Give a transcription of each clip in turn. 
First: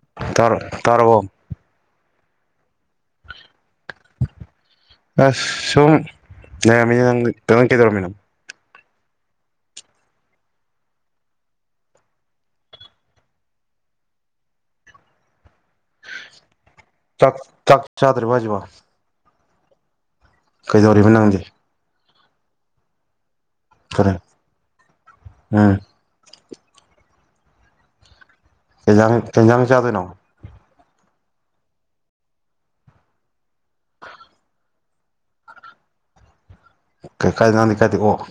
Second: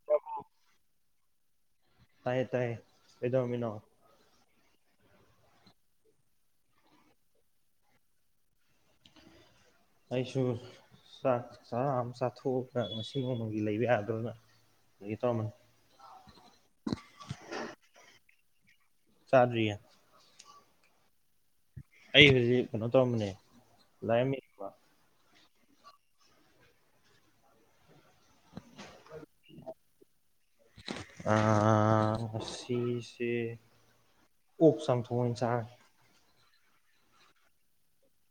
[unintelligible] ꯇꯥꯔꯥ ꯇꯥꯔꯕꯣ ꯇꯥꯏꯌꯦ ꯇꯥꯏꯌꯦ ꯀꯩꯗꯧꯔꯝꯃꯤꯅꯣ ꯑꯁ ꯁꯨꯝ ꯂꯩꯔꯝꯃꯤꯅꯦ ꯅꯪꯗꯤ [unintelligible] ꯀꯩꯗꯧꯔꯝꯃꯤꯅꯣ ꯑꯩꯁꯨ ꯆꯥꯛ ꯆꯥꯔꯥ ꯑꯃ ꯆꯥꯊꯣꯛꯑꯥꯒ ꯉꯁꯤ ꯅꯣꯡꯃꯒꯤ ꯂꯩꯕ ꯌꯥꯗꯧꯅ ꯂꯩꯒꯦ ꯇꯧꯔꯝꯕꯅꯦ ꯆꯥꯛ ꯆꯥꯛ ꯆꯥꯗ꯭ꯔꯤꯕꯣ ꯍꯥꯏꯖꯤꯕꯣ ꯆꯥꯗ꯭ꯔꯤꯌꯦ ꯀꯩꯗꯧꯔꯤꯕ ꯅꯪꯗꯤ ꯑꯩ ꯍꯧꯖꯤꯛ ꯀꯩꯅꯣ ꯇꯧꯔꯝꯕꯅꯦ ꯀꯔꯤ ꯂꯥꯏꯔꯤꯛ ꯑꯃ ꯌꯦꯡꯕ ꯑꯥ ꯀꯩꯖꯥꯡ ꯀꯩꯖꯥꯡ ꯆꯥꯗꯣꯏꯅꯣ ꯑꯥ ꯉꯁꯤꯁꯦ ꯑꯣꯛ ꯆꯝꯊꯣꯡ ꯑꯣꯏꯅ ꯆꯥꯔꯒꯦ ꯀꯩ ꯀꯥꯏꯗ ꯅꯪꯗꯤ ꯀꯥꯏꯗꯩꯩ ꯑꯣꯛ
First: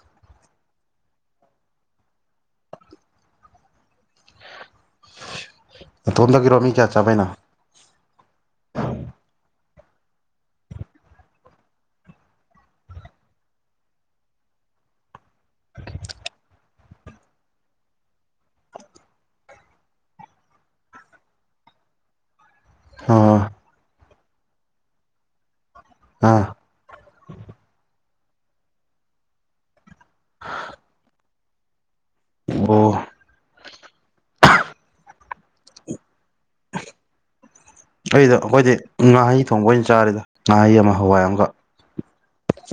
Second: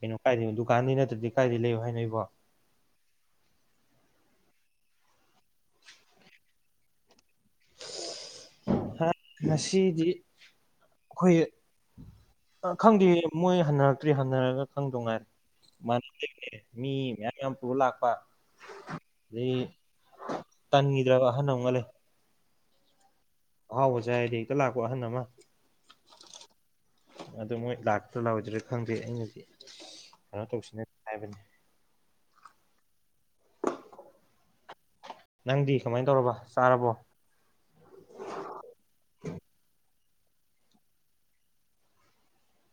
ꯀꯩꯅꯣ ꯀꯥꯏꯗꯅꯣ ꯗꯨꯀꯥꯟꯗꯩꯩ ꯅꯠꯇ꯭ꯔꯗꯤ ꯀꯥꯏꯗꯩꯩ ꯂꯩꯌꯣ ꯍꯥꯏꯅꯣ ꯑꯩꯕꯣ ꯅꯇꯣꯝꯗꯒꯤꯔꯣ ꯃꯤ ꯀꯌꯥ ꯆꯥꯕꯩꯅꯣ ꯍꯥ ꯉꯁꯤꯗꯤ ꯑꯩꯈꯣꯏ ꯑꯥ ꯈꯪꯗꯦ ꯃꯣꯏ ꯍꯟꯅꯔꯛꯇ꯭ꯔꯤ ꯍꯟꯅꯔꯒ ꯈꯪꯗꯣ ꯉꯥꯏꯔꯦ [unintelligible] ꯃꯤ ꯃꯌꯥꯝ ꯚꯌꯥꯝ ꯄꯨꯔ ꯂꯥꯛꯄ ꯑꯗꯩ ꯇꯟꯒꯤꯗ꯭ꯔꯕ ꯑꯍꯟ ꯑꯃꯒ ꯂꯩ ꯑꯥ ꯑꯍꯥꯎꯕ ꯆꯥꯏ ꯍꯥꯏꯔꯗꯤ ꯍꯦꯛꯇ ꯂꯥꯛꯄ ꯑꯍꯟ ꯑꯃ ꯑꯥ ꯑꯗꯣ ꯃꯣꯏ ꯂꯥꯛꯇꯧꯔ ꯂꯥꯛꯑꯣꯏꯗꯔ ꯈꯪꯗꯦ ꯑꯩꯅꯗꯤ ꯀꯩꯅꯣ ꯇꯧꯁꯤꯅ ꯍꯥꯏꯕꯅꯤ ꯑꯣ ꯅꯪꯗꯤ ꯀꯃꯥꯏꯅ ꯇꯧꯔꯕ ꯆꯥꯔꯕꯣ ꯑꯩꯗꯣ ꯑꯩꯈꯣꯏꯗꯤ ꯉꯥꯍꯩ ꯊꯣꯡꯕ ꯑꯣꯏꯅ ꯆꯥꯔꯦꯗ ꯉꯥꯍꯩ ꯑꯃ ꯍꯋꯥꯏ ꯑꯃꯒ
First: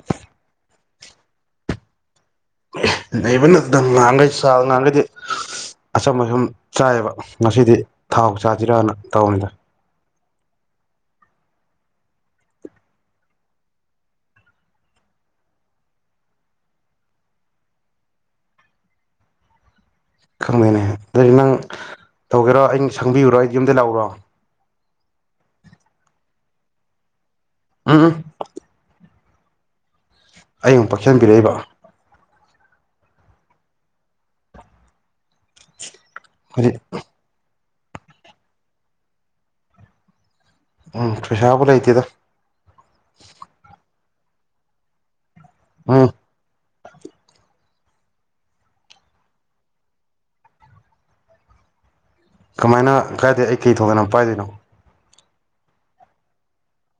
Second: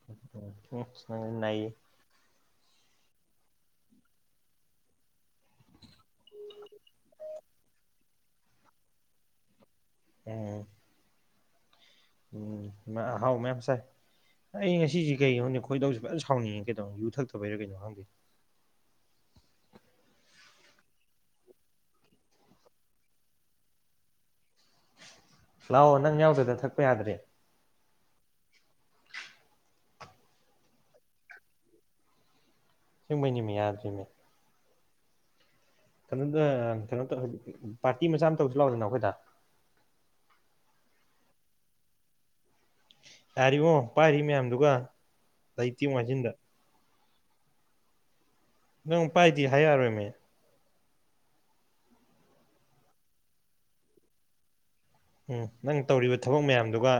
ꯑꯣ ꯅꯪꯗꯤ ꯅꯩꯌꯦ ꯅꯩꯕꯅꯦ ꯑꯗꯨꯝ ꯉꯍꯥꯟꯒꯩ ꯆꯥꯕ ꯉꯍꯥꯟꯒꯩꯗꯤ ꯑꯆꯝꯕ ꯁꯨꯝ ꯆꯥꯏꯌꯦꯕ ꯉꯁꯤꯗꯤ ꯊꯥꯎ ꯆꯥꯁꯤꯔꯥꯅ ꯇꯧꯕꯅꯤꯗ ꯑꯦꯝ ꯎꯝ ꯅꯪ ꯑꯍꯥꯎ ꯃꯌꯥꯝ ꯆꯥꯏ ꯑꯩ ꯉꯁꯤꯖꯦ ꯀꯩꯒꯤꯅꯣ ꯈꯪꯗꯦ ꯈꯣꯏꯗꯧꯁꯦ ꯐꯖ ꯁꯥꯎꯅꯤꯡꯉꯦ ꯀꯩꯗꯧꯔꯕꯅꯣ ꯌꯨ ꯊꯛꯇꯕꯩꯔꯥ ꯀꯩꯅꯣ ꯈꯪꯗꯦ ꯈꯪꯗꯦꯅꯦ ꯑꯗꯨꯏꯗꯤ ꯅꯪ ꯇꯧꯒꯦꯔꯣ ꯑꯩꯅ ꯁꯪꯕꯤꯌꯨꯔꯣ ꯑꯩ ꯌꯨꯝꯗꯩꯩ ꯂꯥꯛꯎꯔꯣ ꯂꯥꯛꯑꯣ ꯅꯪ ꯌꯥꯎꯗꯗꯅ ꯊꯛꯄ ꯌꯥꯗ꯭ꯔꯦ ꯎꯝ ꯎꯝ ꯑꯩ ꯑꯃꯨꯛ ꯄꯛꯁꯟꯕꯤꯔꯛꯏꯕ ꯑꯁꯦꯡꯕꯩꯅꯦꯃꯤ ꯌꯥꯗ꯭ꯔꯦꯃꯤ ꯀꯩꯅꯣꯗ ꯍꯧꯖꯤꯛ ꯀꯩꯅꯣ ꯇꯧ ꯄꯥꯔꯇꯤ ꯃꯆꯥ ꯑꯃ ꯇꯧꯁꯤ ꯂꯥꯥꯎꯗꯅ ꯑꯈꯣꯏꯗ ꯎꯝ ꯄꯩꯁꯥꯕꯨ ꯂꯩꯇꯦꯗ ꯌꯥꯔꯦꯕꯣ ꯄꯥꯏꯔꯤ ꯃꯌꯥꯝꯗꯨꯒ ꯂꯩꯇꯦ ꯃꯨꯛ ꯎꯝ ꯍꯥꯏꯖꯤꯟꯗ ꯅꯪ ꯄꯥꯏꯗꯦ ꯍꯥꯏ ꯌꯥꯔꯣꯏꯃꯦ ꯀꯃꯥꯏꯅ ꯀꯥꯏꯗꯩ ꯑꯩ ꯀꯩ ꯊꯣꯛꯇꯅ ꯄꯥꯏꯗꯨꯏꯅꯣ ꯎꯝ ꯅꯪ ꯇꯧꯔꯤꯕ ꯊꯕꯛ ꯃꯌꯥꯝꯗꯨꯒ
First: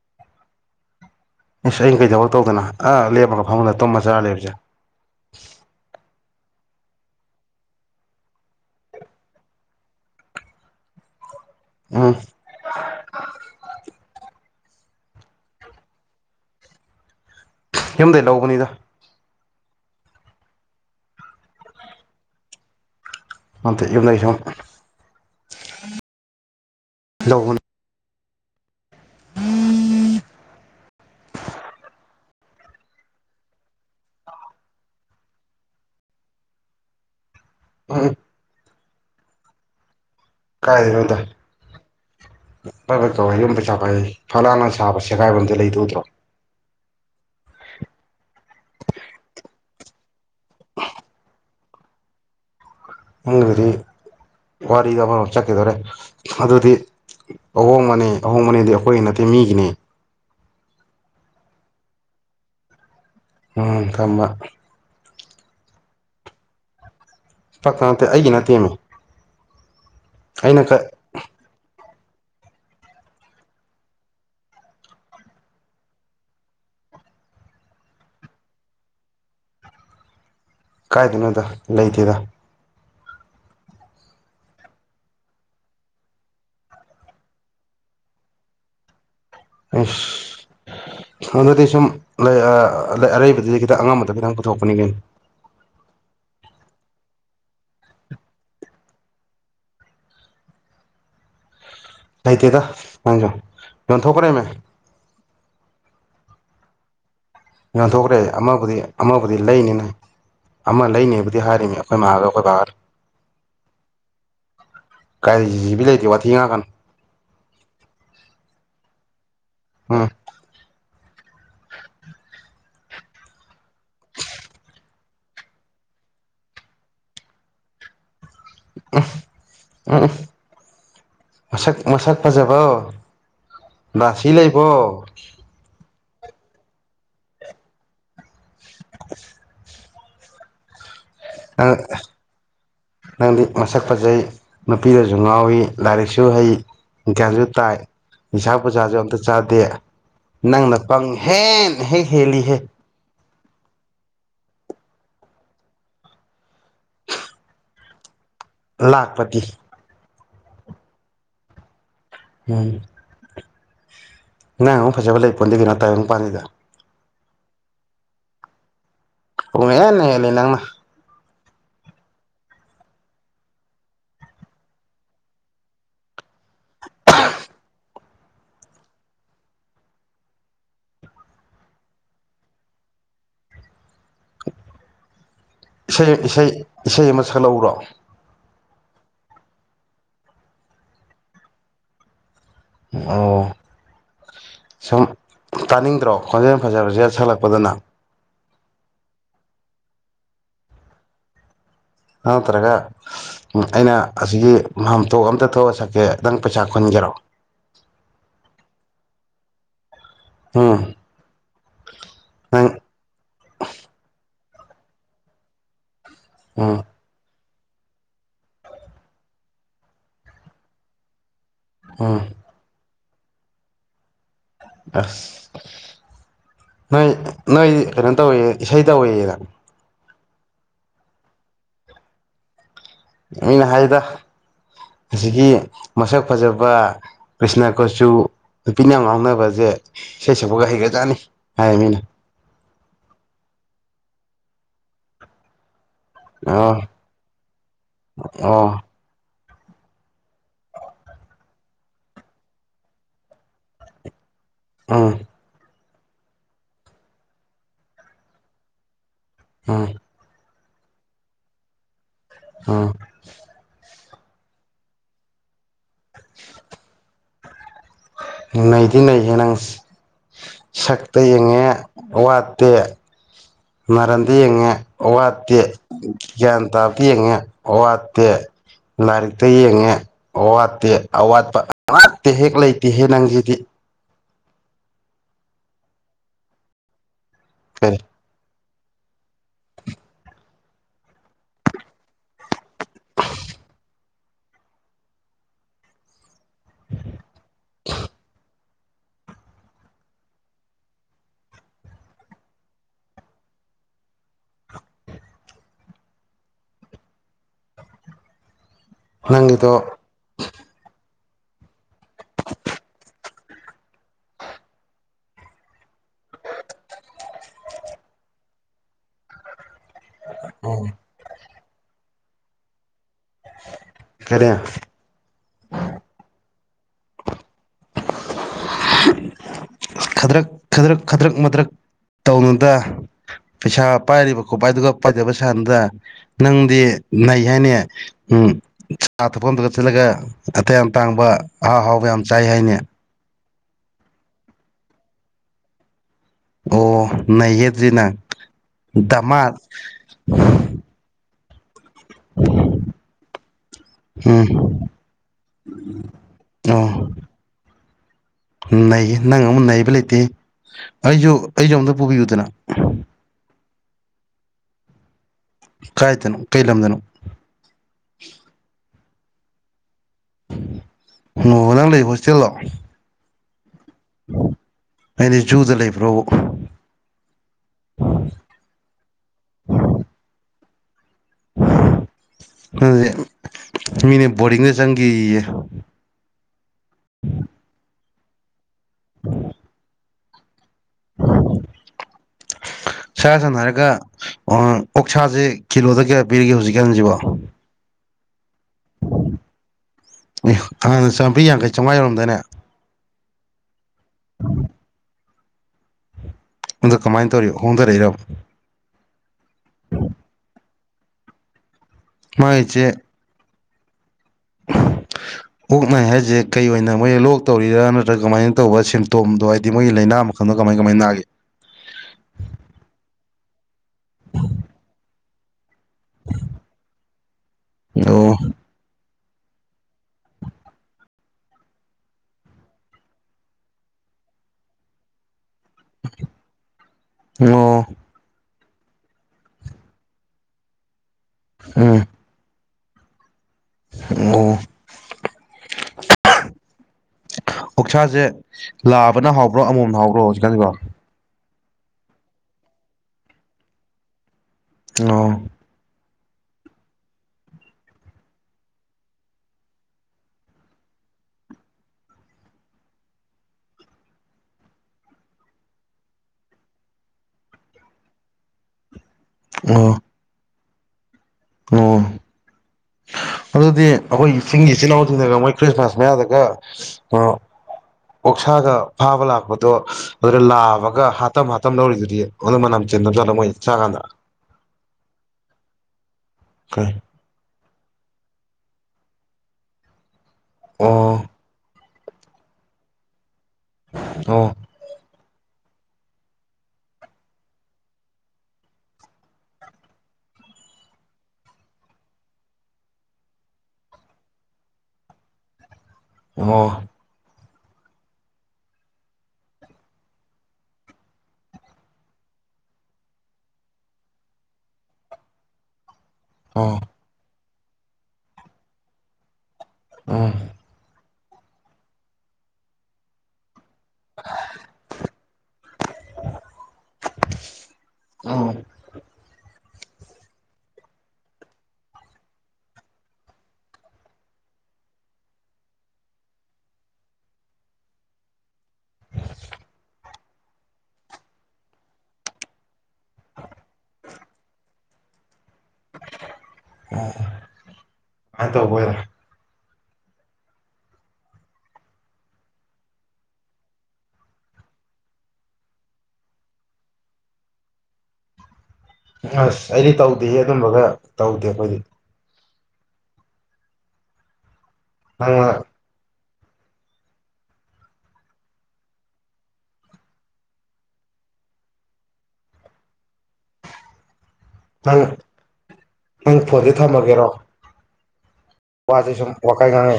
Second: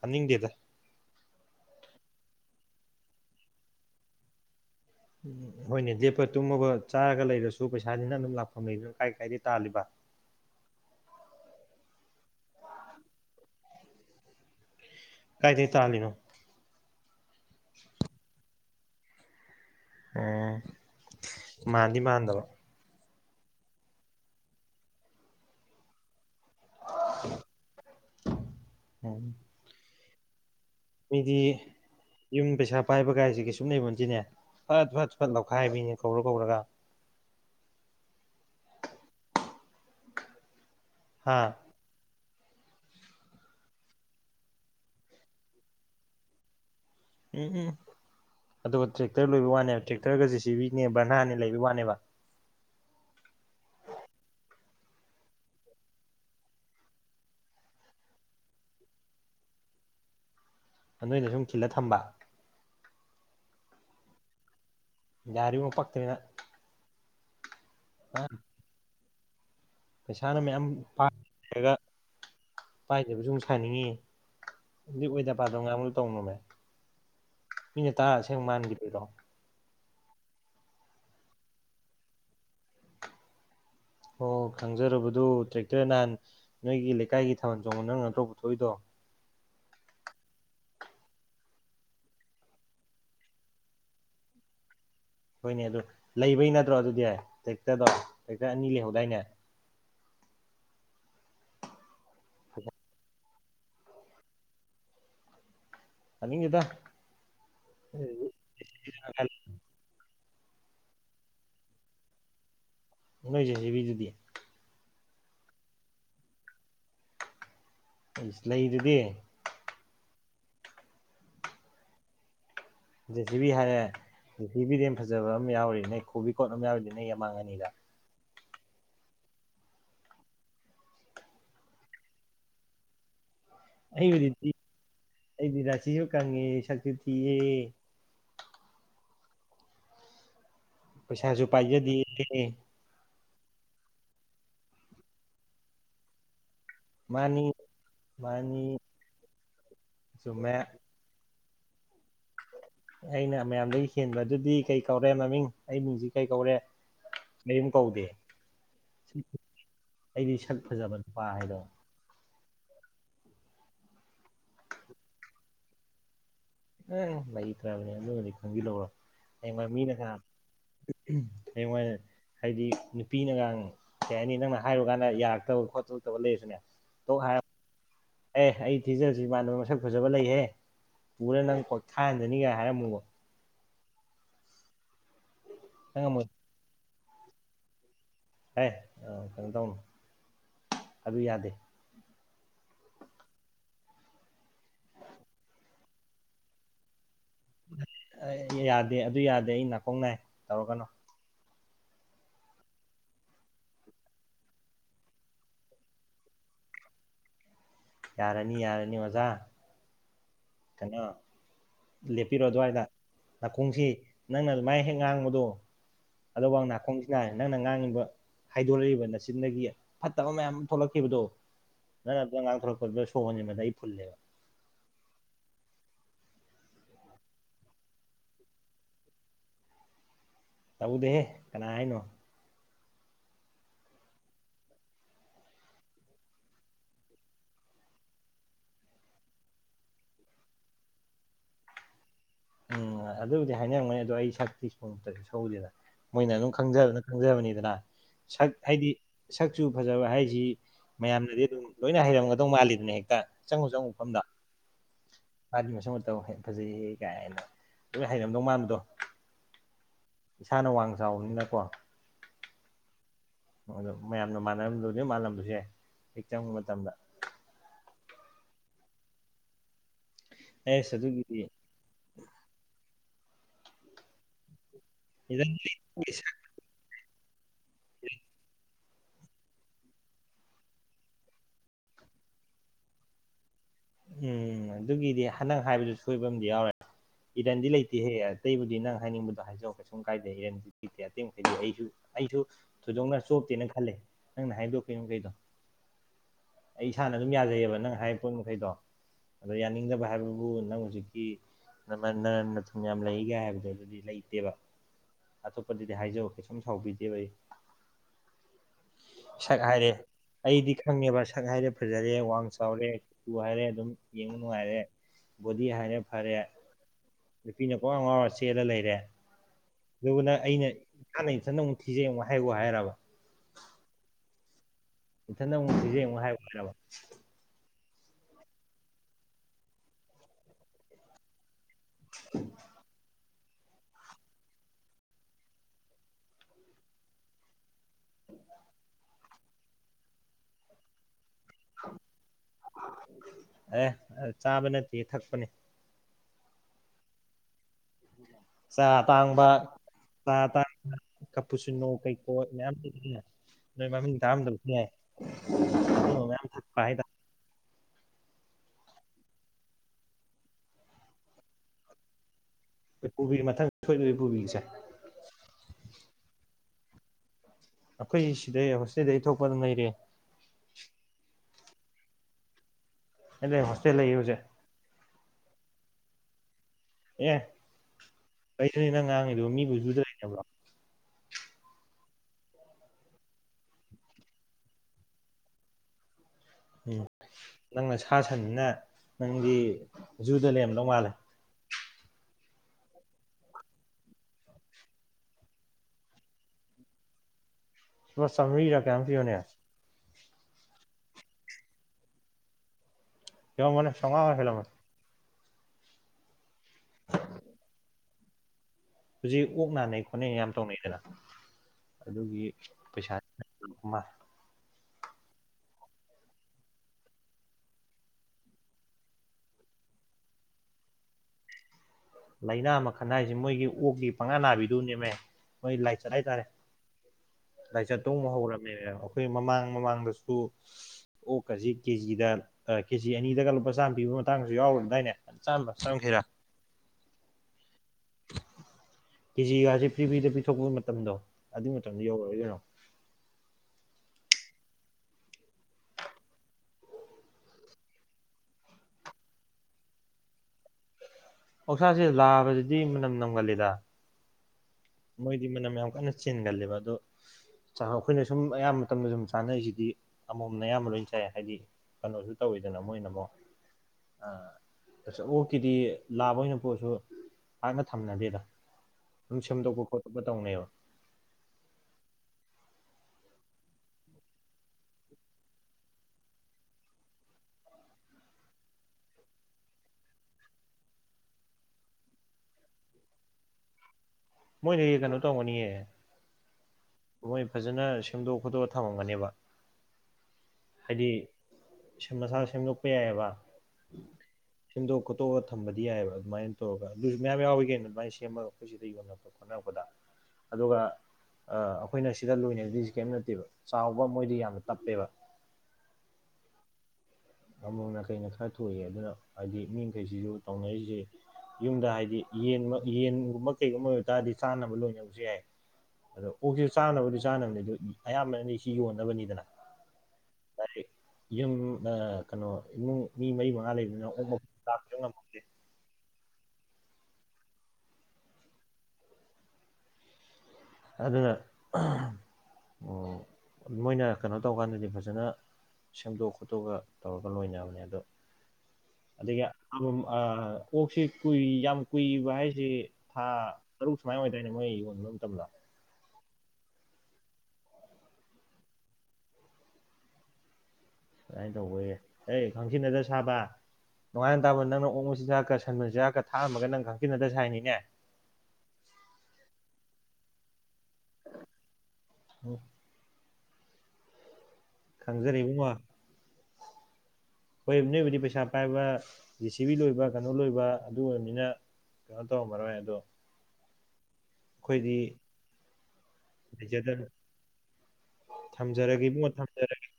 ꯇꯥꯅꯤꯡꯗꯦꯗ ꯏꯁ ꯑꯩꯅ ꯀꯩ ꯊꯕꯛ ꯇꯧꯗꯅ ꯑꯥ ꯂꯦꯞꯄꯒ ꯐꯝꯃꯗ ꯇꯨꯝꯃꯒ ꯆꯥꯔ ꯂꯩꯕꯖꯦ ꯎꯝ ꯍꯣꯏꯅꯦ ꯂꯦꯞꯄ ꯇꯨꯝꯃꯒ ꯆꯥꯔꯒ ꯂꯩꯔꯁꯨ ꯄꯩꯁꯥꯗꯤ ꯅꯪ ꯑꯗꯨꯝ ꯂꯥꯛꯐꯝ ꯂꯩꯗꯨꯅ ꯀꯥꯏ ꯀꯥꯏꯗꯩꯩ ꯇꯥꯜꯂꯤꯕ ꯎꯝ ꯀꯥꯏꯗꯩꯩ ꯇꯥꯜꯂꯤꯅꯣ ꯌꯨꯝꯗꯩ ꯂꯧꯕꯅꯤꯗ ꯑꯦ ꯃꯥꯟꯗꯤ ꯃꯥꯟꯗꯕ [unintelligible] [unintelligible] ꯃꯤꯗꯤ ꯌꯨꯝ ꯄꯩꯁꯥ ꯄꯥꯏꯕꯒꯥꯏꯁꯤ ꯀꯩꯁꯨꯝ ꯂꯩꯩꯕꯣꯟꯇꯦꯅꯦ ꯐꯠ ꯐꯠ ꯐꯠ ꯂꯧꯈꯥꯏꯕꯤꯅꯦ ꯀꯧꯔ ꯀꯧꯔꯒ [unintelligible] ꯀꯥꯏꯗꯩꯅꯣꯗ ꯍꯥ ꯐꯠ ꯐꯠ ꯇꯧꯏ ꯌꯨꯝ ꯄꯩꯁꯥ ꯄꯥꯏꯌꯦ ꯐꯛꯂꯥꯡꯅ ꯁꯥꯕ ꯁꯦꯒꯥꯏꯕ ꯑꯃꯗ ꯂꯩꯗꯣ ꯎꯗ꯭ꯔꯣ ꯎꯝ ꯎꯝ ꯑꯗꯨꯒ ꯇ꯭ꯔꯦꯛꯇꯔ ꯂꯣꯏꯕ ꯋꯥꯅꯦꯕ ꯇ꯭ꯔꯦꯛꯇꯔꯒ ꯖꯦꯁꯤꯕꯤꯅꯦ ꯕꯔꯅꯥꯅꯦ ꯂꯩꯕꯩ ꯋꯥꯅꯦꯕ ꯅꯪꯒꯤꯗꯨꯗꯤ ꯋꯥꯔꯤ ꯑꯃꯗ ꯆꯠꯈꯤꯗꯣꯔꯦ ꯑꯗꯨꯗꯤ ꯑꯍꯣꯡꯕꯅꯦ ꯑꯍꯣꯡꯕꯅꯦꯗꯤ ꯑꯈꯣꯏꯒꯤ ꯅꯠꯇꯦ ꯃꯤꯒꯤꯅꯦ ꯑꯥ ꯅꯣꯏꯗ ꯁꯨꯝ ꯈꯤꯜꯂ ꯊꯝꯕ ꯎꯝ ꯊꯝꯕ ꯌꯥꯔꯦꯉꯣ ꯄꯛꯇ꯭ꯔꯦ ꯅꯪ ꯄꯛꯄ ꯅꯠꯇꯦ ꯑꯩꯒꯤ ꯅꯠꯇꯦꯝꯃꯤ ꯄꯩꯁꯥꯅ ꯃꯌꯥꯝ ꯄꯥꯏ ꯔꯒ ꯄꯥꯏꯗꯕꯁꯨ ꯑꯃꯨꯛ ꯁꯥꯅꯤꯡꯉꯤꯌꯦ ꯑꯗꯨꯏ ꯑꯣꯏꯗ ꯄꯥꯗꯕ ꯉꯥꯡꯕꯗꯣ ꯇꯧꯅꯣꯃꯦ ꯃꯤꯅ ꯇꯥꯔꯒ ꯑꯁꯦꯡꯕ ꯃꯥꯟꯒꯤꯔꯣꯏꯗ꯭ꯔꯣ ꯀꯥꯏꯗꯩꯅꯣꯗ ꯂꯩꯇꯦꯗ ꯑꯣ ꯈꯪꯖꯔꯕꯗꯣ ꯇ꯭ꯔꯦꯛꯇꯔ ꯅꯍꯥꯟ ꯅꯣꯏꯒꯤ ꯂꯩꯀꯥꯏꯒꯤ ꯊꯥꯕꯜ ꯆꯣꯡꯕꯗ ꯅꯪ ꯅꯠꯇ꯭ꯔꯣ ꯄꯨꯊꯣꯛꯏꯗꯣ ꯑꯩꯁ ꯑꯗꯨꯗꯤ ꯁꯨꯝ ꯂꯩ ꯑꯥ ꯑꯔꯩꯕꯗꯤ ꯈꯤꯇꯪ ꯑꯉꯝꯕꯗ ꯈꯤꯇꯪ ꯄꯨꯊꯣꯛꯄꯅꯤ ꯀꯩꯅꯣ ꯍꯣꯏꯅꯦ ꯑꯗꯨ ꯂꯩꯕꯩ ꯅꯠꯇ꯭ꯔꯣ ꯑꯗꯨꯗꯤ ꯇ꯭ꯔꯦꯛꯇꯔꯗꯣ ꯇ꯭ꯔꯦꯛꯇꯔ ꯑꯅꯤ ꯂꯩꯍꯧꯗꯥꯏꯅꯦ ꯂꯩꯇꯦꯗ ꯅꯪꯖꯨ ꯌꯣꯟꯊꯣꯛꯈ꯭ꯔꯦꯃꯦ ꯇꯥꯅꯤꯡꯗꯦꯗ ꯌꯣꯟꯊꯣꯛꯈ꯭ꯔꯦ ꯑꯃꯕꯨꯗꯤ ꯑꯃꯕꯨꯗꯤ ꯂꯩꯅꯤꯅꯦ ꯑꯃ ꯂꯩꯅꯤꯕꯨꯗꯤ ꯍꯥꯏꯔꯤꯝꯃꯤ ꯑꯈꯣꯏ ꯃꯥꯒ ꯑꯈꯣꯏ ꯕꯥꯒꯅ ꯅꯣꯏ ꯖꯦꯁꯤꯕꯤ ꯗꯨꯗꯤ ꯀꯥꯏꯗꯩ ꯖꯦꯁꯤꯕꯤ ꯂꯩꯥꯇꯦ ꯋꯥꯊꯤ ꯉꯥꯡꯉꯛꯀꯅꯨ ꯏꯁ ꯂꯩꯗꯨꯗꯤ ꯎꯝ ꯖꯦꯁꯤꯕꯤ ꯍꯥꯏꯔꯦ ꯖꯦꯁꯤꯕꯤꯗꯩ ꯍꯦꯟꯅ ꯐꯖꯕ ꯑꯃ ꯌꯥꯎꯔꯤ ꯅꯪꯒꯤ ꯀꯣꯕꯤꯀꯣꯠ ꯑꯃ ꯌꯥꯎꯔꯤꯗꯨꯗꯤ ꯅꯪꯒꯤ ꯌꯃꯥꯡ ꯑꯅꯤꯗ ꯎꯝ ꯎꯝ ꯎꯝ ꯃꯁꯛ ꯃꯁꯛ ꯐꯖꯕꯧ ꯑꯩꯕꯨꯗꯤ ꯊꯤ ꯑꯩꯗꯤ ꯔꯥꯆꯤꯁꯨ ꯀꯪꯉꯦ ꯁꯛꯁꯨ ꯊꯤꯌꯦ [inaudible] ꯄꯩꯁꯥꯁꯨ ꯅꯪ ꯄꯥꯏꯖꯗꯤꯌꯦ [unintelligible] ꯅꯪꯗꯤ ꯃꯁꯛ ꯐꯖꯩ ꯅꯨꯄꯤꯅꯁꯨ ꯉꯥꯎꯋꯤ ꯂꯥꯏꯔꯤꯛꯁꯨ ꯍꯩ ꯒ꯭ꯌꯥꯟꯁꯨ ꯃꯥꯅꯤ ꯇꯥꯏ ꯅꯤꯁꯥ ꯃꯥꯅꯤ ꯄꯨꯁꯥꯁꯨ ꯑꯝꯇꯥ ꯆꯥꯗꯦ ꯆꯨꯝꯃꯦ ꯅꯪꯅ ꯄꯪꯍꯦꯟ ꯍꯦꯛ ꯍꯦꯜꯂꯤ ꯍꯦ ꯑꯩꯅ ꯃꯌꯥꯝꯗꯒꯤ ꯍꯦꯟꯕ ꯑꯗꯨꯗꯤ ꯀꯩ ꯀꯧꯔꯦ ꯃꯃꯤꯡ ꯑꯩ ꯃꯤꯡꯁꯦ ꯀꯩ ꯀꯧꯔꯦ ꯀꯩꯌ꯭ꯝ ꯀꯧꯗꯦ ꯂꯥꯛꯄꯇꯤ ꯑꯩꯗꯤ ꯁꯛ ꯐꯖꯕ ꯅꯨꯄꯥ ꯍꯥꯏꯗꯣ ꯎꯝ ꯅꯪꯃꯨꯛ ꯐꯖꯕ ꯂꯩꯕꯄꯣꯟꯇꯦ ꯀꯩꯅꯣ ꯇꯥꯏꯕꯪ ꯄꯥꯟꯁꯤꯗ ꯑꯦ ꯂꯩꯇ꯭ꯔꯕꯅꯦ ꯑꯗꯨꯃꯗꯤ ꯈꯪꯖꯤꯜꯍꯧꯔꯣ ꯍꯌꯦꯡꯋꯥꯏ ꯄꯨꯡꯍꯦꯟ ꯃꯤꯅꯀꯥ ꯍꯦꯜꯂꯤ ꯅꯪꯅ ꯍꯌꯦꯡꯋꯥꯏ ꯍꯥꯏꯗꯤ ꯅꯨꯄꯤꯅꯒꯥꯡ ꯀꯩ ꯍꯥꯏꯅꯤ ꯅꯪꯅ ꯍꯥꯏꯔꯨꯀꯥꯟꯗ ꯌꯥꯔꯛꯇꯕ ꯈꯣꯠꯇꯕ ꯂꯩꯔꯁꯨꯅꯦ [unintelligible] ꯑꯦ ꯑꯩ ꯊꯤꯖꯔꯁꯨ ꯏꯃꯥꯟꯕ ꯃꯁꯛ ꯐꯖꯕ ꯂꯩꯍꯦ ꯄꯨꯔ ꯅꯪ ꯀꫭꯏꯈꯥꯏꯍꯟꯖꯅꯤꯒ ꯍꯥꯏꯔꯝꯃꯨꯕ ꯅꯪ ꯏꯁꯩ ꯑꯃꯨꯛ ꯏꯁꯩ ꯏꯁꯩ ꯑꯃꯥ ꯁꯛꯂꯛꯎꯔꯣ ꯍꯩ ꯀꯩꯅꯣ ꯇꯧꯅꯨ ꯑꯗꯨ ꯌꯥꯗꯦ ꯑꯣ ꯁꯨꯝ ꯇꯥꯅꯤꯡꯗ꯭ꯔꯣ ꯈꯣꯟꯖꯦꯜ ꯐꯖꯕꯁꯤꯅ ꯁꯜꯂꯛꯄ ꯌꯥꯗꯦ ꯑꯗꯨ ꯌꯥꯗꯦ ꯑꯩ ꯅꯥꯀꯣꯡ ꯅꯥꯏ ꯇꯧꯔꯛꯀꯅꯣ ꯅꯠꯇ꯭ꯔꯒꯥ ꯎꯝ ꯑꯩꯅ ꯑꯁꯤꯒꯤ ꯃꯥꯟꯇꯣꯞ ꯑꯝꯇꯥ ꯊꯣꯛꯑ ꯁꯛꯀꯦ ꯅꯪ ꯄꯩꯁꯥ ꯈꯨꯟꯒꯦꯔꯣ ꯌꯥꯔꯅꯤ ꯌꯥꯔꯅꯤ ꯑꯣꯖꯥ ꯎꯝ ꯀꯩꯅꫭ ꯂꯦꯞꯄꯤꯔꯣ ꯅꯪ ꯑꯗꯨꯋꯥꯏꯗ ꯅꯥꯈꯣꯡꯁꯤ ꯅꯪꯅ ꯑꯗꯨꯃꯥꯏꯅ ꯍꯦꯛ ꯉꯥꯡꯕꯗꯣ ꯑꯗꯨꯕꯨꯛ ꯎꯝ ꯅꯥꯈꯣꯡ ꯉꯥꯏ ꯅꯪꯅ ꯉꯥꯡꯉꯤꯕ ꯍꯥꯏꯗꯣꯔꯛꯏꯕ ꯅꯆꯤꯟꯗꯒꯤ ꯐꯠꯇꯕ ꯃꯌꯥꯝ ꯑꯃꯥ ꯊꯣꯛꯂꯛꯈꯤꯕꯗꯣ ꯎꯝ ꯅꯪꯅ ꯉꯥꯡꯊꯣꯔꯛꯄꯗꯨꯗ ꯁꯣꯔ ꯍꯣꯟꯖꯤꯟꯕꯗ ꯑꯩ ꯐꯨꯜꯂꯦꯕ ꯑꯁ ꯅꯣꯏ ꯅꯣꯏꯗꯤ ꯀꯩꯅꯣ ꯇꯧꯋꯦ ꯏꯁꯩ ꯇꯧꯋꯦꯗ ꯇꯧꯗꯦꯍꯦ ꯀꯅꯥ ꯍꯥꯏꯅꯣ ꯑꯩꯅ ꯍꯥꯏꯗ ꯑꯁꯤꯒꯤ ꯃꯁꯛ ꯐꯖꯕ ꯀ꯭ꯔꯤꯁꯅ ꯀꯆꯁꯨ ꯅꯨꯄꯤꯅ ꯌꯥꯝ ꯉꯥꯎꯅꯕꯁꯦ ꯏꯁꯩ ꯁꯛꯄꯒ ꯍꯩꯒꯖꯥꯠꯅꯤ ꯍꯥꯏꯌꯦ ꯃꯤꯅ ꯎꯝ ꯑꯗꯨꯕꯨꯗꯤ ꯍꯥꯏꯅꯤꯡꯔꯝꯒꯅꯤ ꯑꯗꯣ ꯑꯩ ꯁꯛꯇ ꯅꫭꯡꯃꯇ ꯁꯛꯎꯗꯦꯗ ꯃꯣꯏꯅ ꯑꯗꯨꯝ ꯑꯣ ꯈꯪꯖꯕꯅ ꯈꯪꯖꯕꯅꯤꯗꯅ ꯁꯛ ꯑꯣ ꯍꯥꯏꯗꯤ ꯁꯛꯁꯨ ꯐꯖꯕ ꯍꯥꯏꯁꯤ ꯃꯌꯥꯝꯅꯗꯤ ꯑꯗꯨꯝ ꯂꯣꯏꯅ ꯍꯩꯔꯝꯒꯗꯧ ꯃꯥꯜꯂꯤꯗꯅꯦ ꯍꯦꯛꯇ ꯆꯪꯉꯨ ꯆꯪꯉꯨ ꯃꯐꯝꯗ ꯎꯝ ꯃꯥꯗꯤ ꯃꯁꯛ ꯃꯇꯧ ꯍ‌ꯦꯛ ꯐꯖꯩꯍ‌ꯦ ꯀꯥꯏꯅ ꯂꫭꯏ ꯍꯩꯔꯝꯗꯧ ꯃꯥꯟꯕꯗꯣ ꯎꯝ ꯏꯁꯥꯅ ꯋꯥꯡ ꯆꯥꯎꯕꯅꯤꯅꯀꯣ ꯎꯝ ꯑꯗꯣ ꯃꯌꯥꯝꯅ ꯃꯥꯟꯅꯔ ꯂꯣꯏꯗꯣꯏ ꯃꯥꯜꯂꯝꯕꯁꯨ ꯌꯥꯏ ꯍꯦꯛ ꯆꯪꯕ ꯃꯇꯝꯗ ꯅꯩꯗꯤ ꯅꯩꯍ‌ꯦ ꯅꯪ ꯑꯦꯁ ꯁꯛꯇ ꯑꯗꯨꯒꯤꯗꯤ ꯌꯦꯡꯉꯦ ꯋꯥꯠꯇꯦ ꯅꯔꯟꯗꯤ ꯌꯦꯡꯉꯦ ꯏꯔꯟ ꯋꯥꯠꯇꯦ ꯒ꯭ꯌꯥꯟ ꯇꯥꯕꯗ ꯌꯦꯡꯉꯦ ꯋꯥꯠꯇꯦ ꯂꯥꯏꯔꯤꯛꯇ ꯌꯦꯡꯉꯦ ꯑꯋꯥꯠꯇꯦ ꯑꯋꯥꯠꯄ ꯑꯃꯠꯇꯥ ꯍꯦꯛ ꯂꯩꯇꯦꯍꯦ ꯅꯪꯁꯤꯗꯤ ꯎꯝ ꯑꯗꯨꯒꯤꯗꯤ ꯍꯅꯛꯍꯥꯏꯕꯗꯨ ꯁꯣꯏꯕ ꯑꯃꯗꯤ ꯌꯥꯎꯔꯦ ꯏꯗꯟꯗꯤ ꯀꯔꯤ ꯂꯩꯇꯦꯍꯦ ꯌꯥꯔ ꯑꯇꯩꯕꯨꯗꯤ ꯅꯪ ꯍꯥꯏꯅꯤꯡꯕꯗꯣ ꯍꯥꯏꯖꯧ ꯀꯩꯁꯨꯝ ꯀꯥꯏꯗꯦ ꯏꯔꯟ [unintelligible] ꯑꯇꯩ ꯃꯈꯩꯗꯤ ꯑꯩꯁꯨ ꯑꯩꯁꯨ ꯊꯣꯏꯗꯣꯛꯅ ꯆꯣꯞꯇꯦꯅ ꯈꯜꯂꯦ ꯅꯪꯅ ꯍꯥꯏꯗꯣꯛ ꯃꯈꯩꯗꯣ ꯑꯩ ꯏꯁꯥꯅ ꯑꯗꯨꯝ ꯌꯥꯖꯩꯌꯦꯕ ꯅꯪꯅ ꯍꯥꯏꯔꯤ ꯄꯣꯠ ꯃꯈꯩꯗꯣ ꯑꯗꯣ ꯌꯥꯅꯤꯡꯗꯕ ꯍꯥꯏꯕꯕꯨ ꯅꯪ ꯍꯧꯖꯤꯛꯀꯤ [unintelligible] ꯅꯊꯨꯝ ꯌꯥꯝ ꯂꯩ ꯀꯥꯢ ꯍꯥꯏꯕꯗꯣ ꯑꯗꯨꯗꯤ ꯂꯩꯇꯦꯕ ꯑꯇꯣꯞꯄꯗꯗꯤ ꯍꯥꯏꯖꯧ ꯀꯩꯁꯨꯝ ꯁꯥꯎꯕꯤꯗꯦꯕ ꯑꯩ ꯁꯛ ꯅꯪꯒꯤꯗꯣ ꯍꯥꯏꯔꯦ ꯑꯩꯗꯤ ꯈꯪꯉꯦꯕ ꯁꯛ ꯍꯥꯏꯔꯦ ꯐꯖꯔꯦ ꯋꯥꯡ ꯆꯥꯎꯔꯦ ꯀꯨꯆꯨ ꯍꯥꯏꯔꯦ ꯑꯗꯨꯝ ꯌꯦꯡꯕ ꯅꯨꯡꯉꯥꯏꯔꯦ ꯕꯣꯗꯤ ꯍꯥꯏꯔꯦ ꯐꯔꯦ ꯅꯨꯄꯤꯅ ꯄꯪꯉꯥꯎ ꯉꯥꯎꯔ ꯆꯦꯜꯂ ꯂꯩꯔꯦ ꯑꯗꯨꯅ ꯑꯩꯅ ꯏꯁꯥꯅ ꯏꯟꯊꯟꯅ ꯑꯃꯨꯛ ꯊꯤꯖꯩ ꯑꯃꯨꯛ ꯍꯥꯏꯒꯣ ꯍꯥꯏꯔꯕ ꯀꯔꯦ ꯏꯊꯟꯅ ꯑꯃꯨꯛ ꯊꯤꯖꯩ ꯑꯃꯨꯛ ꯍꯥꯏꯒꯣ ꯍꯥꯢꯔꯕ [inaudible] ꯈꯗ꯭ꯔꯛ ꯈꯗ꯭ꯔꯛ ꯈꯗ꯭ꯔꯛ ꯃꯗ꯭ꯔꯛ ꯇꯧꯅꯨꯗ ꯄꯩꯁꯥ ꯄꯥꯏꯔꯤꯕ ꯈꯨꯄꯥꯏꯗꯨꯒ ꯄꯥꯏꯗꯕ ꯁꯥꯥꯅꯨꯗ ꯅꯪꯗꯤ ꯅꯩ ꯍꯥꯏꯅꯦ ꯎꯝ ꯆꯥ ꯊꯛꯐꯝꯗꯒ ꯆꯠꯂꯒ ꯑꯇꯩ ꯌꯥꯝ ꯇꯥꯡꯕ ꯑꯍꯥꯎ ꯍꯥꯎꯕ ꯌꯥꯝ ꯆꯥꯏ ꯍꯥꯏꯅꯦ ꯑꯦ ꯆꯥꯕ ꯅꯠꯇꯦ ꯊꯛꯄꯅꯦ ꯑꯣ ꯅꯩꯍꯦ ꯗꯨꯗꯤ ꯅꯪ ꯆꯥ ꯗꯃꯥ ꯀꯞꯄꯨꯆꯤꯅꯣ ꯀꯩꯀꯣ ꯃꯌꯥꯝ ꯂꯩ ꯍꯦ ꯅꯣꯏ ꯃꯃꯤꯡ ꯇꯥꯔꯝꯗꯕꯁꯨ ꯎꯝ ꯌꯥꯏ [unintelligible] ꯅꯩꯍꯦ ꯅꯪ ꯑꯃꯨꯛ ꯅꯩꯕ ꯂꯩꯇꯦꯍꯦ ꯑꯩꯖꯨ ꯑꯩꯖꯨ ꯑꯃꯇ ꯄꯨꯕꯤꯌꯨꯗꯅ ꯑꯦ ꯄꯨꯕꯤꯒꯦ ꯃꯊꯪ ꯁꯣꯏꯗꯕꯤ ꯄꯨꯕꯤꯒꯦꯁꯦ ꯀꯥꯏꯗꯅꯣ ꯀꯩ ꯂꯝꯗꯅꯣ ꯑꯈꯣꯏ ꯁꯤꯗꯩ ꯍꯣꯁꯇꯦꯜꯗꯩ ꯊꯣꯛꯄ ꯑꯗꯨꯝ ꯂꯩꯔꯦ [unintelligible] ꯅꯪ ꯂꯩ ꯍꯣꯁꯇꯦꯜꯂꯣ ꯑꯩ ꯂꯩ ꯍꯣꯁꯇꯦꯜ ꯂꯩ ꯍꯧꯖꯤꯛ ꯑꯩꯗꯤ ꯖꯨꯗ ꯂꯩꯕ꯭ꯔꯣ ꯑꯦ ꯀꯩꯅꯣꯅꯦ ꯅꯪ ꯉꯥꯡꯉꯤꯗꯨꯕꯣ ꯃꯤꯕꯨ ꯖꯨꯗ ꯂꯩꯅꯕ꯭ꯔꯣ ꯈꯪꯗꯦ ꯎꯝ ꯃꯤꯗꯤ ꯕꯣꯔꯗꯤꯡꯗ ꯆꯪꯒꯤꯌꯦ ꯎꯝ ꯅꯪꯅ ꯁꯥ ꯁꯟꯅꯤꯅ ꯅꯪꯗꯤ ꯖꯨꯗ ꯂꯩꯔꯝꯗꯧ ꯃꯥꯜꯂꯦ ꯁꯥ ꯁꯟ ꯍꯥꯏꯔꯒ ꯑꯪ ꯑꯣꯛꯁꯥꯖꯦ ꯀꯤꯂꯣꯗ ꯀꯌꯥ ꯄꯤꯔꯤꯒꯦ ꯍꯧꯖꯤꯛꯀꯥꯟꯁꯤꯕꯣ ꯄꯥ ꯆꯥꯝꯃ꯭ꯔꯤ ꯀꯌꯥꯅꯣꯝ ꯄꯤꯕꯅꯦ꯫ ꯑꯦ ꯍꯥꯟꯅ ꯆꯥꯝꯃ꯭ꯔꯤ ꯌꯥꯡꯈꯩ ꯆꯧꯉꯥ ꯌꯧꯔꯝꯗꯥꯢꯅꯦ꯫ [unintelligible] ꯑꯗꯣ ꯀꯃꯥꯏꯟ ꯇꯧꯔꯤ ꯍꯣꯡꯗꯔꯛꯏꯔꯕ꯫ ꯍꯨꯖꯤꯛ ꯑꯣꯛ ꯅꯥꯅꯩ ꯈꯣꯠꯅꯩ ꯌꯥꯝ ꯇꯧꯅꯩꯗꯅ ꯑꯗꯨꯒꯤ ꯃꯥꯒꯤꯁꯦ ꯄꯩꯁꯥ [unintelligible] ꯑꯣꯛ ꯅꯥꯢ ꯍꯥꯏꯖꯦ ꯀꯩ ꯑꯣꯏꯅ ꯃꯣꯏ ꯂꯣꯛ ꯇꯧꯔꯤꯔꯥ ꯅꯠꯇ꯭ꯔ ꯀꯃꯥꯏꯅ ꯇꯧꯕ ꯁꯤꯝꯇꯣꯝꯗꯣ ꯍꯥꯏꯗꯤ ꯃꯣꯏꯒꯤ ꯂꯩꯅꯥ ꯈꯟꯗꯣ ꯀꯃꯥꯏ ꯀꯃꯥꯏ ꯅꯥꯒꯦ꯫ ꯂꯩꯅꯥ ꯃꯈꯜ ꯍꯥꯏꯖꯦ ꯃꯣꯏꯒꯤ ꯑꯣꯛꯀꯤ ꯄꯪꯅꯥ ꯅꯥꯕꯤꯗꯨꯅꯦꯃꯦ꯫ ꯃꯣꯏ ꯂꯥꯏꯆꯠ ꯍꯥꯏꯇꯥꯔꯦ ꯂꯥꯏꯆꯠꯇꯨꯨ ꯃꯨꯛ ꯑꯣ ꯍꯧꯔꯝꯃꯦꯃꯤ ꯑꯣ ꯈꯣꯏ ꯃꯃꯥꯡ ꯃꯃꯥꯡꯗꯁꯨ꯫ ꯑꯣꯛ ꯀꯖꯦ ꯀꯦꯖꯤꯗ ꯀꯦꯖꯤ ꯑꯅꯤꯗꯒ ꯂꯨꯄꯥ ꯆꯥꯝꯃ ꯄꯤꯕꯒꯤ ꯃꯇꯥꯡꯁꯨ ꯌꯥꯎꯔ ꯑꯗꯥꯏꯅꯦ꯫ ꯆꯥꯝꯃꯥ ꯆꯥꯝꯃꯥ ꯊꯥꯡꯈꯤꯔꯥ꯫ ꯉꯣ ꯀꯦꯖꯤꯒꯁꯤ ꯐ꯭ꯔꯤꯕꯤꯗ ꯄꯤꯊꯣꯛꯄꯢ ꯃꯇꯝꯗꯣ ꯑꯗꯨꯢ ꯃꯇꯝꯗ ꯌꯧꯔꯔꯣꯏ ꯀꯩꯅꯣ꯫ ꯑꫭ ꯑꯣꯛꯁꯥꯁꯦ ꯂꯥꯕꯅ ꯍꯥꯎꯕ꯭ꯔꯣ ꯑꯃꯣꯝꯅ ꯍꯥꯎꯕ꯭ꯔꯣ ꯍꯧꯖꯤꯛꯀꯥꯟꯁꯤꯕꯣ꯫ ꯑꯣꯛꯁꯥꯁꯦ ꯂꯥꯕꯁꯤꯗꯤ ꯃꯅꯝ ꯅꯝꯒꯜꯂꯤꯗ꯫ ꯑꯣ ꯃꯣꯏꯗꯤ ꯃꯅꯝ ꯌꯥꯝ ꯀꯟꯅ ꯆꯦꯟꯒꯜꯂꯦꯕ ꯑꯗꯣ꯫ ꯆꯍ ꯑꯩꯈꯣꯏꯅ ꯁꯨꯝ ꯑꯌꯥꯝꯕ ꯃꯇꯝꯗ ꯁꯨꯝ ꯆꯥꯅꯔꯤꯁꯤꯗꯤ ꯑꯃꯣꯝꯅ ꯑꯌꯥꯝꯕ ꯂꯣꯏꯅ ꯆꯥꯏ ꯍꯥꯏꯗꯤ ꯀꯩꯅꯣꯁꯨ ꯇꯧꯋꯤꯗꯅ ꯃꯣꯏꯅ ꯑꯃꯨꯛ꯫ ꯑꯥ ꯑꯣꯀꯤꯗꯤ ꯂꯥꯛꯕ ꯑꯣꯏꯅ ꯄꯣꯠꯁꯨ ꯄꯥꯛꯅ ꯊꯝꯅꯗꯦꯗ꯫ ꯑꯗꯨꯝ ꯁꯦꯝꯗꯣꯛꯄ ꯈꯣꯠꯄ ꯇꯧꯅꯦꯕ꯫ ꯑꫭ ꯑꯗꯨꯗꯤ ꯑꯩꯈꯣꯏꯒꯤ ꯆꯤꯡꯒꯤ ꯏꯆꯤꯜ ꯏꯅꯥꯎꯁꯤꯡꯅꯒ ꯃꯣꯏ ꯈ꯭ꯔꯤꯁꯃꯥꯁ ꯃꯌꯥꯗꯒ ꯑꯣꯛꯁꯥꯒ ꯐꯥꯕ ꯂꯥꯛꯄꯗꯣ ꯑꯗꯨꯗ ꯂꯥꯕꯒ ꯍꯥꯇꯝ ꯍꯥꯇꯝ ꯂꯧꯔꯤꯗꯨꯗꯤ ꯑꯗꫭ ꯃꯅꯝ ꯆꯦꯟꯗ ꯖꯥꯠꯂ ꯃꯣꯏ ꯆꯥꯀꯥꯟꯗꯥ꯫ ꯃꯣꯏꯗꯤ ꯀꯩꯅꯣ ꯇꯧꯒꯅꯤꯌꯦ꯫ ꯀꯩ ꯃꯣꯏ ꯐꯖꯅ ꯁꯦꯝꯗꯣꯛ ꯈꯣꯠꯇꯣꯛꯑ ꯊꯝꯃꯝꯒꯅꯦꯕ ꯍꯥꯏꯗꯤ ꯑꯣ ꯃꯁꯥ ꯁꯦꯝꯗꯣꯛꯄ ꯌꯥꯏꯑ°ꯕ ꯑꯣ ꯁꯦꯝꯗꯣꯛ ꯈꯣꯠꯇꯣꯛꯒ ꯊꯝꯕꯗꯤ ꯌꯥꯏꯑꯕ ꯑꯗꯨꯃꯥꯏꯅ ꯇꯧꯔꯒ ꯑꯗꯨꯁꯨ ꯃꯌꯥꯝ ꯌꯥꯎꯏ ꯀꯩꯅ ꯑꯗꯨꯃꯥꯏꯅ ꯁꯦꯝꯃꯒ ꯑꯩꯈꯣꯏ ꯁꯤꯗ ꯌꯣꯟꯅꯕ [unintelligible] ꯑꯗꯨꯒ ꯑ ꯑꯈꯣꯏꯅ ꯁꯤꯗ ꯂꯣꯏꯅꯗ꯭ꯔꯤꯁꯤ ꯀꯔꯤꯝ ꯅꯠꯇꯦꯕ ꯆꯥꯎꯕ ꯃꯣꯏꯗꯤ ꯌꯥꯝꯅ ꯇꯞꯄꯦꯕ꯫ ꯑꯣ ꯑꯃꯣꯝ ꯅꯥ ꯀꯩꯅ ꯈꯔ ꯊꯨꯏ ꯑꯗꯨꯅ ꯍꯥꯏꯗꯤ ꯃꯤꯡꯈꯩꯁꯤꯁꯨ ꯇꯧꯅꯔꯤꯁꯦ ꯌꯨꯝꯗ ꯍꯥꯏꯗꯤ ꯌꯦꯟꯃꯛ ꯌꯦꯟꯒꯨꯝꯕ ꯀꯩꯒꯨꯝꯕ ꯑꯣꯏꯇꯥꯔꯗꯤ ꯆꯥꯅꯕ ꯂꯣꯏꯅꯕꯁꯨ ꯌꯥꯏ꯫ ꯑꯗꯣ ꯑꯣꯛꯁꯤ ꯑꯣ ꯆꯥꯅꯕꯗꯤ ꯆꯥꯅꯕꯅꯦ ꯑꯗꯨ ꯑꯌꯥꯝꯕꯟꯗꯤ ꯁꯤ ꯌꯣꯟꯅꯕꯅꯤꯗꯅ꯫ ꯑꯥ [unintelligible] ꯌꯨꯝ ꯑ ꯀꯩꯅꯣ ꯏꯃꯨꯡ ꯃꯤ ꯃꯔꯤ ꯃꯉꯥ ꯂꯩ [unintelligible] [unintelligible] ꯑꯗꯨꯅ ꯃꯣꯏꯅ ꯀꯩꯅꯣ ꯇꯧꯀꯥꯟꯗꯗꯤ ꯐꯖꯅ ꯁꯦꯝꯗꯣꯛ ꯈꯣꯠꯇꯣꯛꯑꯒ ꯇꯧꯔꯒ ꯂꯣꯏꯅꯕꯅꯦ ꯑꯗꯣ꯫ ꯑꯗꯒꯤ ꯑꯃꯝ ꯑ ꯑꯣꯛꯁꯤ ꯀꯨꯏ ꯌꯥꯝ ꯀꯨꯏꯕ ꯍꯥꯏꯁꯤ ꯊꯥ ꯇꯔꯨꯛ ꯁꯨꯃꯥꯏꯟ ꯑꯣꯏꯗꯣꯢꯅꯦ ꯃꯣꯏ ꯌꯣꯟꯕ ꯃꯇꯝꯗꫭ [inaudible] ꯃꯥꯏꯅ ꯇꯧꯕ ꯑꯣꯏꯔꯦ꯫ ꯑꯗꯨꯃꯥꯏꯅ ꯇꯧꯕ ꯑꫭꯏꯔ° ꯍ° ꯈꯪꯁꯤꯟꯅꯗ ꯁꯥꯕ ꯅꯨꯡꯉꯥꯏ ꯅꯨꯃꯤꯠ ꯇꯥꯕꯧ ꯅꯪꯅ ꯑꯣꯛ ꯃꯆꯤꯟꯋꯥꯛꯀꯥ ꯁꯟ ꯃꯆꯤꯟꯋꯥꯛꯀꯥ ꯊꯥꯛꯑꯝꯃꯒꯥ ꯅꫭꯅꯥ ꯈꫭꯁꯤꯟꯅꯗꯥ ꯁꯥꯔꯤꯅꯤꯅ° ꯑꯁ ꯑꯩꯗꯤ ꯇꯧꯗꯦ ꯑꯗꯨꯝꯕꯒ ꯇꯧꯗꯦ ꯑꯩꯈꯣꯏꯗꯤ [inaudible] ꯈꯪꯖꯔꯩ ꯅꯪꯅ ꯏꯕꯨꯡꯉꫭ ꯍꯣꯏ ꯅꯣꯏꯕꯨꯗꯤ ꯄꯩꯁꯥ ꯄꯥꯏꯕ ꯗꯤ ꯁꯤ ꯕꯤ ꯂꯣꯏꯕ ꯀꯩꯅꯣ ꯂꯣꯏꯕ ꯑꯗꯨ ꯑꯣꯏꯔꯕꯅꯤꯅ ꯀꯩꯅꯣ ꯇꯧꯔꯃꯣꯏ ꯑꯗꯣ ꯑꯩꯈꯣꯏꯗꯤ ꯅꯪ ꯅꯪ ꯐꯣꯟꯗꯤ ꯂꯩꯖꯗꯕ ꯊꯝꯃꯒꯦꯔꯣ ꯊꯝꯖꯔꯒꯦ ꯋꯥꯖꯦ ꯁꯨꯝ ꯏꯕꯨꯡꯉꯣ ꯊꯝꯖꯔꯒꯦ ꯋꯥꯀꯥꯏ ꯉꯥꯡꯉꯦ